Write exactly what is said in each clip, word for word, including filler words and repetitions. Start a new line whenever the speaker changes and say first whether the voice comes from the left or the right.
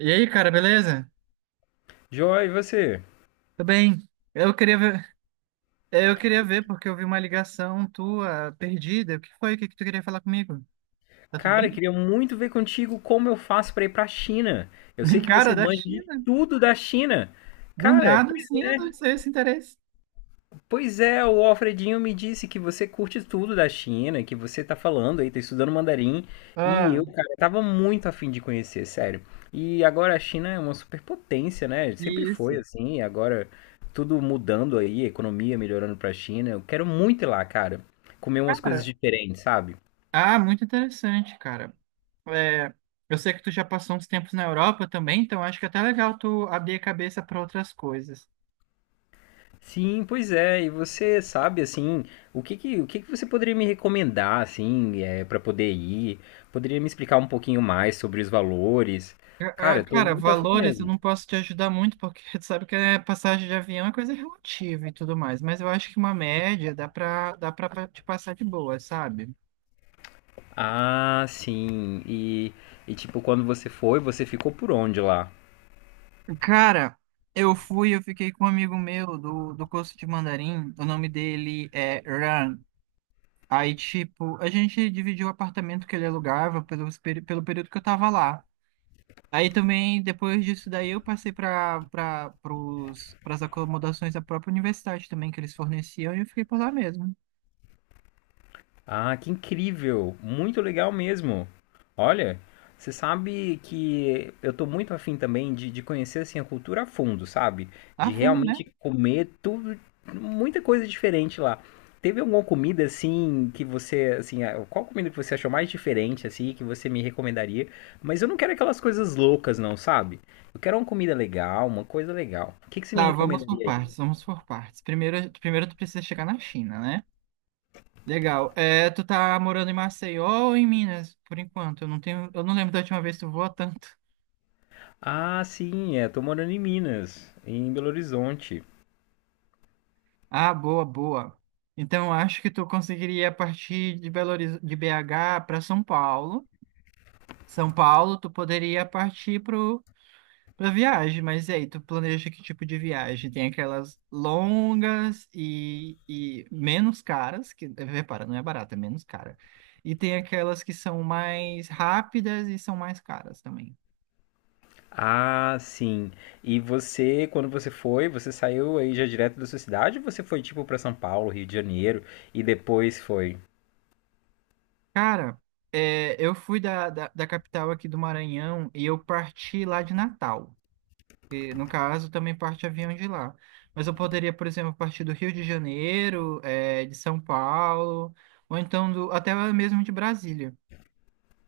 right: E aí, cara, beleza?
left: Joy, e você?
right: Tudo bem? Eu queria ver, eu queria ver porque eu vi uma ligação tua perdida. O que foi? O que que tu queria falar comigo? Tá tudo
left: Cara, eu
right: bem?
left: queria muito ver contigo como eu faço pra ir pra China. Eu sei que
right: Cara,
left: você
right: da
left: manja de
right: China.
left: tudo da China.
right: Do
left: Cara,
right: nada, sim,
left: pois
right: eu
left: é,
right: não sei esse interesse.
left: pois é, o Alfredinho me disse que você curte tudo da China, que você tá falando aí, tá estudando mandarim, e
right: Ah,
left: eu, cara, tava muito afim de conhecer, sério. E agora a China é uma superpotência, né? Sempre
right: isso.
left: foi assim, e agora tudo mudando aí, a economia melhorando pra China. Eu quero muito ir lá, cara, comer umas coisas
right: Cara,
left: diferentes, sabe?
right: ah, muito interessante, cara. É, eu sei que tu já passou uns tempos na Europa também, então acho que é até legal tu abrir a cabeça para outras coisas.
left: Sim, pois é. E você sabe assim, o que que, o que que você poderia me recomendar assim, é, para poder ir? Poderia me explicar um pouquinho mais sobre os valores?
right: Ah, ah,
left: Cara, eu tô
right: Cara,
left: muito afim
right: valores eu não
left: mesmo.
right: posso te ajudar muito, porque tu sabe que é passagem de avião é coisa relativa e tudo mais, mas eu acho que uma média dá pra, dá pra te passar de boa, sabe?
left: Ah, sim. E, e tipo, quando você foi, você ficou por onde lá?
right: Cara, eu fui, eu fiquei com um amigo meu do, do curso de mandarim, o nome dele é Ran. Aí, tipo, a gente dividiu o apartamento que ele alugava pelo, pelo período que eu tava lá. Aí também, depois disso daí, eu passei para para as acomodações da própria universidade também, que eles forneciam, e eu fiquei por lá mesmo.
left: Ah, que incrível! Muito legal mesmo. Olha, você sabe que eu tô muito afim também de, de conhecer assim a cultura a fundo, sabe?
right: Ah,
left: De
right: vamos, né?
left: realmente comer tudo, muita coisa diferente lá. Teve alguma comida assim que você, assim, ah, qual comida que você achou mais diferente assim que você me recomendaria? Mas eu não quero aquelas coisas loucas não, sabe? Eu quero uma comida legal, uma coisa legal. O que que você me
right: Tá, vamos por
left: recomendaria aí?
right: partes, vamos por partes. Primeiro, primeiro tu precisa chegar na China, né? Legal. É, tu tá morando em Maceió ou em Minas, por enquanto? Eu não tenho, eu não lembro da última vez que tu voou tanto.
left: Ah, sim, é, tô morando em Minas, em Belo Horizonte.
right: Ah, boa, boa. Então, eu acho que tu conseguiria partir de Belo Horiz- de B H para São Paulo. São Paulo, tu poderia partir para pra viagem, mas e aí, tu planeja que tipo de viagem? Tem aquelas longas e, e menos caras, que repara, não é barata, é menos cara. E tem aquelas que são mais rápidas e são mais caras também.
left: Ah, sim. E você, quando você foi, você saiu aí já direto da sua cidade ou você foi tipo para São Paulo, Rio de Janeiro e depois foi?
right: Cara, é, eu fui da, da, da capital aqui do Maranhão e eu parti lá de Natal. E, no caso, também parte avião de lá. Mas eu poderia, por exemplo, partir do Rio de Janeiro, é, de São Paulo, ou então do, até mesmo de Brasília.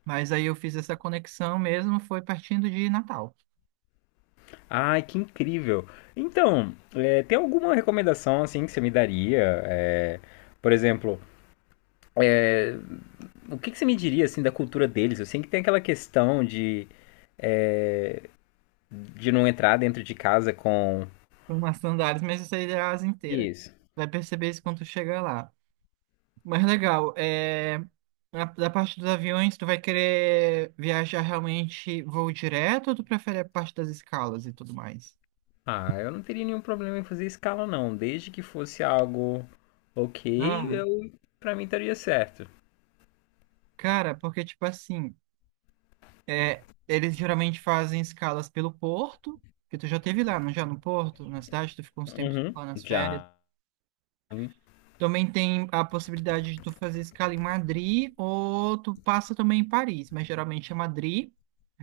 right: Mas aí eu fiz essa conexão mesmo, foi partindo de Natal.
left: Ai, que incrível. Então, é, tem alguma recomendação assim que você me daria? É, por exemplo, é, o que que você me diria assim da cultura deles? Eu sei que tem aquela questão de, de não entrar dentro de casa com
right: Umas sandálias, mas isso aí é a asa inteira.
left: isso.
right: Vai perceber isso quando tu chegar lá. Mas legal, é... na- da parte dos aviões, tu vai querer viajar realmente voo direto ou tu prefere a parte das escalas e tudo mais?
left: Ah, eu não teria nenhum problema em fazer escala não, desde que fosse algo
right: Ah,
left: ok, eu para mim estaria certo.
right: cara, porque tipo assim, é... eles geralmente fazem escalas pelo porto, que tu já teve lá, não já no porto, na cidade, tu ficou uns tempos
left: Uhum,
right: lá nas férias.
left: já.
right: Também tem a possibilidade de tu fazer escala em Madrid ou tu passa também em Paris, mas geralmente é Madrid.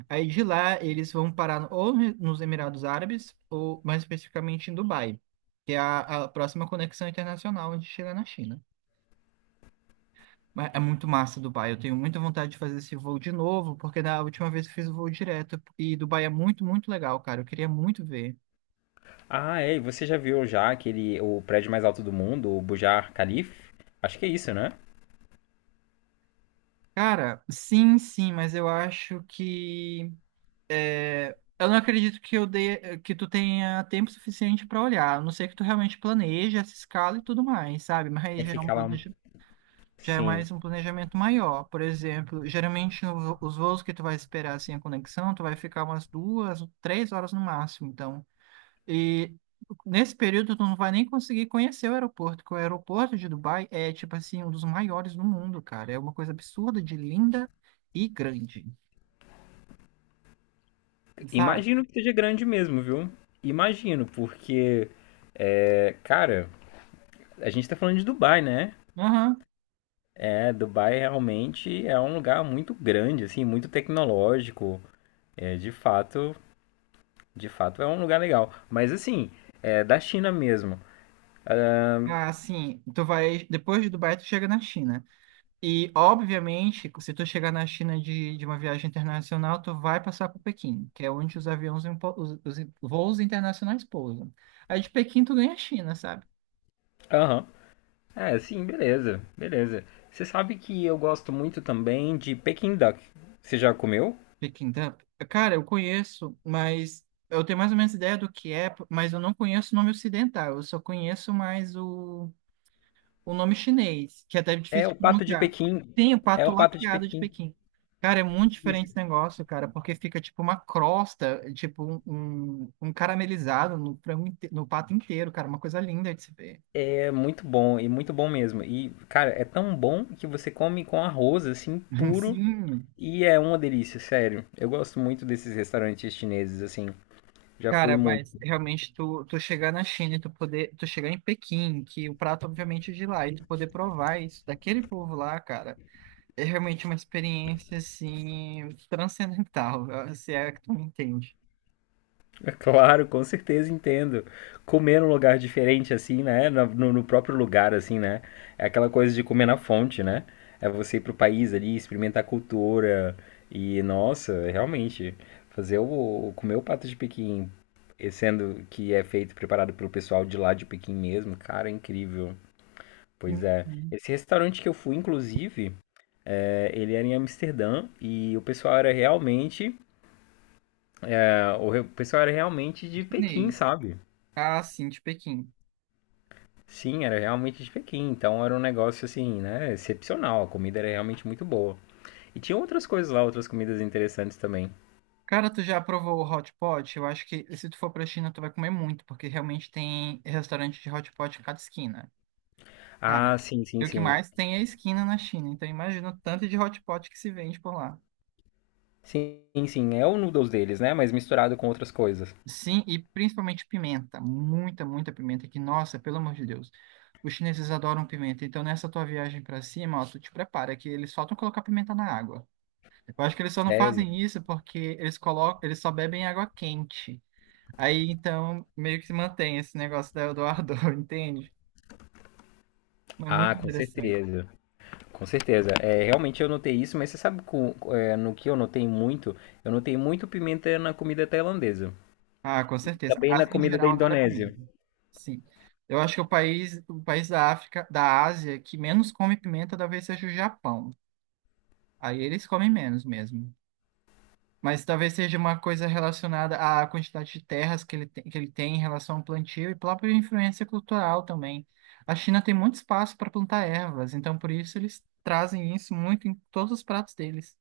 right: Aí de lá eles vão parar no- ou ne- nos Emirados Árabes ou mais especificamente em Dubai, que é a, a próxima conexão internacional onde chega na China. Mas é muito massa Dubai, eu tenho muita vontade de fazer esse voo de novo, porque da última vez eu fiz o voo direto e Dubai é muito, muito legal, cara. Eu queria muito ver.
left: Ah, é, e você já viu já aquele, o prédio mais alto do mundo, o Burj Khalifa? Acho que é isso, né?
right: Cara, sim, sim, mas eu acho que é, eu não acredito que eu dê, que tu tenha tempo suficiente para olhar. A não ser que tu realmente planeje essa escala e tudo mais, sabe? Mas
left: Vai
right: já é um
left: ficar lá, um-
right: planeja, já é
left: sim.
right: mais um planejamento maior. Por exemplo, geralmente no- vo- os voos que tu vai esperar assim a conexão, tu vai ficar umas duas, três horas no máximo. Então, e nesse período tu não vai nem conseguir conhecer o aeroporto, porque o aeroporto de Dubai é tipo assim um dos maiores do mundo, cara. É uma coisa absurda de linda e grande, sabe?
left: Imagino que seja grande mesmo, viu? Imagino, porque, é, cara, a gente tá falando de Dubai, né?
right: Aham.
left: É, Dubai realmente é um lugar muito grande, assim, muito tecnológico. É, de fato, de fato é um lugar legal. Mas assim, é da China mesmo.
right: Ah, sim. Tu vai, depois de Dubai, tu chega na China. E, obviamente, se tu chegar na China de, de uma viagem internacional, tu vai passar por Pequim, que é onde os aviões, impo- os, os voos internacionais pousam. Aí de Pequim tu ganha a China, sabe?
left: Aham. É, sim, beleza, beleza. Você sabe que eu gosto muito também de Peking Duck. Você já comeu?
right: Pequim, tá? Cara, eu conheço, mas eu tenho mais ou menos ideia do que é, mas eu não conheço o nome ocidental. Eu só conheço mais o o nome chinês, que é até
left: É
right: difícil de
left: o pato de
right: pronunciar.
left: Pequim.
right: Tem o
left: É
right: pato
left: o pato de
right: laqueado de
left: Pequim.
right: Pequim. Cara, é muito diferente
left: Isso.
right: esse negócio, cara, porque fica tipo uma crosta, tipo um, um, um caramelizado no frango, inte- no pato inteiro, cara, uma coisa linda de se ver.
left: É muito bom, e muito bom mesmo. E, cara, é tão bom que você come com arroz, assim, puro.
right: Sim.
left: E é uma delícia, sério. Eu gosto muito desses restaurantes chineses, assim. Já fui
right: Cara,
left: muito.
right: mas realmente tu, tu chegar na China e tu poder, tu chegar em Pequim, que o prato obviamente é de lá, e tu poder provar isso daquele povo lá, cara, é realmente uma experiência assim transcendental, se é que tu me entende.
left: Claro, com certeza entendo. Comer num lugar diferente, assim, né? na- No, no próprio lugar, assim, né? É aquela coisa de comer na fonte, né? É você ir pro país ali, experimentar a cultura. E, nossa, realmente, fazer o, o- comer o pato de Pequim, e sendo que é feito, preparado pelo pessoal de lá de Pequim mesmo, cara, é incrível. Pois é. Esse restaurante que eu fui, inclusive, é, ele era em Amsterdã e o pessoal era realmente, é, o re- o pessoal era realmente de Pequim,
right: Chinês.
left: sabe?
right: Ah, sim, de Pequim.
left: Sim, era realmente de Pequim, então era um negócio assim, né, excepcional. A comida era realmente muito boa. E tinha outras coisas lá, outras comidas interessantes também.
right: Cara, tu já provou o hot pot? Eu acho que se tu for pra China, tu vai comer muito, porque realmente tem restaurante de hot pot em cada esquina. Cara,
left: Ah, sim,
right: e
left: sim,
right: o que
left: sim.
right: mais tem é esquina na China, então imagina o tanto de hot pot que se vende por lá.
left: Sim, sim, é o noodles deles, né, mas misturado com outras coisas.
right: Sim, e principalmente pimenta. Muita, muita pimenta, que, nossa, pelo amor de Deus. Os chineses adoram pimenta, então nessa tua viagem pra cima, ó, tu te prepara, que eles faltam colocar pimenta na água. Eu acho que eles só não
left: Sério?
right: fazem isso porque eles colocam, eles só bebem água quente. Aí então meio que se mantém esse negócio da Eldorado, entende? Mas muito
left: Ah, com
right: interessante.
left: certeza. Com certeza. É, realmente eu notei isso, mas você sabe com- é, no que eu notei muito? Eu notei muito pimenta na comida tailandesa.
right: Ah, com certeza.
left: Também
right: A
left: na
right: Ásia em
left: comida da
right: geral adora pimenta.
left: Indonésia.
right: Sim. Eu acho que o país, o país da África, da Ásia, que menos come pimenta talvez seja o Japão. Aí eles comem menos mesmo. Mas talvez seja uma coisa relacionada à quantidade de terras que ele tem, que ele tem em relação ao plantio e própria influência cultural também. A China tem muito espaço para plantar ervas, então por isso eles trazem isso muito em todos os pratos deles.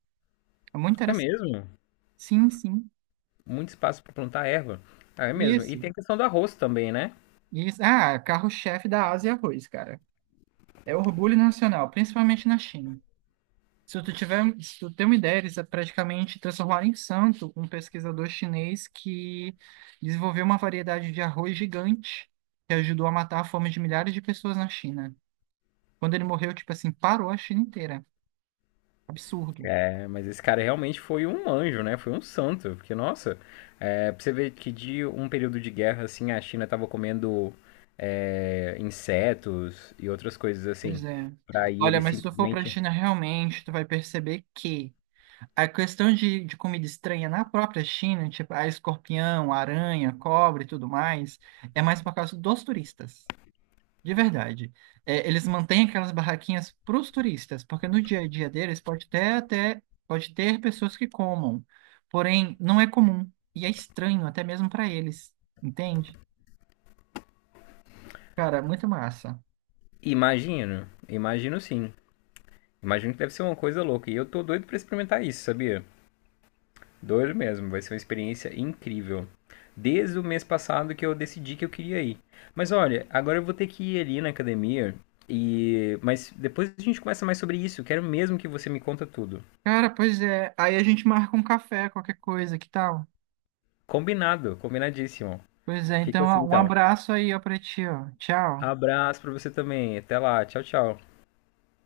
right: É muito
left: É
right: interessante.
left: mesmo?
right: Sim, sim.
left: Muito espaço para plantar erva. Ah, é mesmo. E
right: Isso,
left: tem a questão do arroz também, né?
right: isso. Ah, carro-chefe da Ásia é arroz, cara. É orgulho nacional, principalmente na China. Se tu tiver, se tu tem uma ideia, eles praticamente transformaram em santo um pesquisador chinês que desenvolveu uma variedade de arroz gigante que ajudou a matar a fome de milhares de pessoas na China. Quando ele morreu, tipo assim, parou a China inteira. Absurdo.
left: É, mas esse cara realmente foi um anjo, né? Foi um santo. Porque, nossa, é, pra você ver que de um período de guerra, assim, a China tava comendo é, insetos e outras coisas assim.
right: Pois é.
left: Pra aí
right: Olha,
left: ele
right: mas se tu for pra
left: simplesmente.
right: China realmente, tu vai perceber que a questão de, de comida estranha na própria China, tipo a escorpião, a aranha, cobra e tudo mais, é mais por causa dos turistas, de verdade. É, eles mantêm aquelas barraquinhas para os turistas, porque no dia a dia deles pode ter até pode ter pessoas que comam, porém não é comum e é estranho até mesmo para eles, entende? Cara, muito massa.
left: Imagino, imagino sim. Imagino que deve ser uma coisa louca. E eu tô doido pra experimentar isso, sabia? Doido mesmo, vai ser uma experiência incrível. Desde o mês passado que eu decidi que eu queria ir. Mas olha, agora eu vou ter que ir ali na academia e mas depois a gente conversa mais sobre isso. Quero mesmo que você me conta tudo.
right: Cara, pois é. Aí a gente marca um café, qualquer coisa, que tal?
left: Combinado, combinadíssimo.
right: Pois é.
left: Fica
right: Então,
left: assim
right: ó, um
left: então.
right: abraço aí ó, para ti, ó. Tchau.
left: Abraço pra você também. Até lá. Tchau, tchau.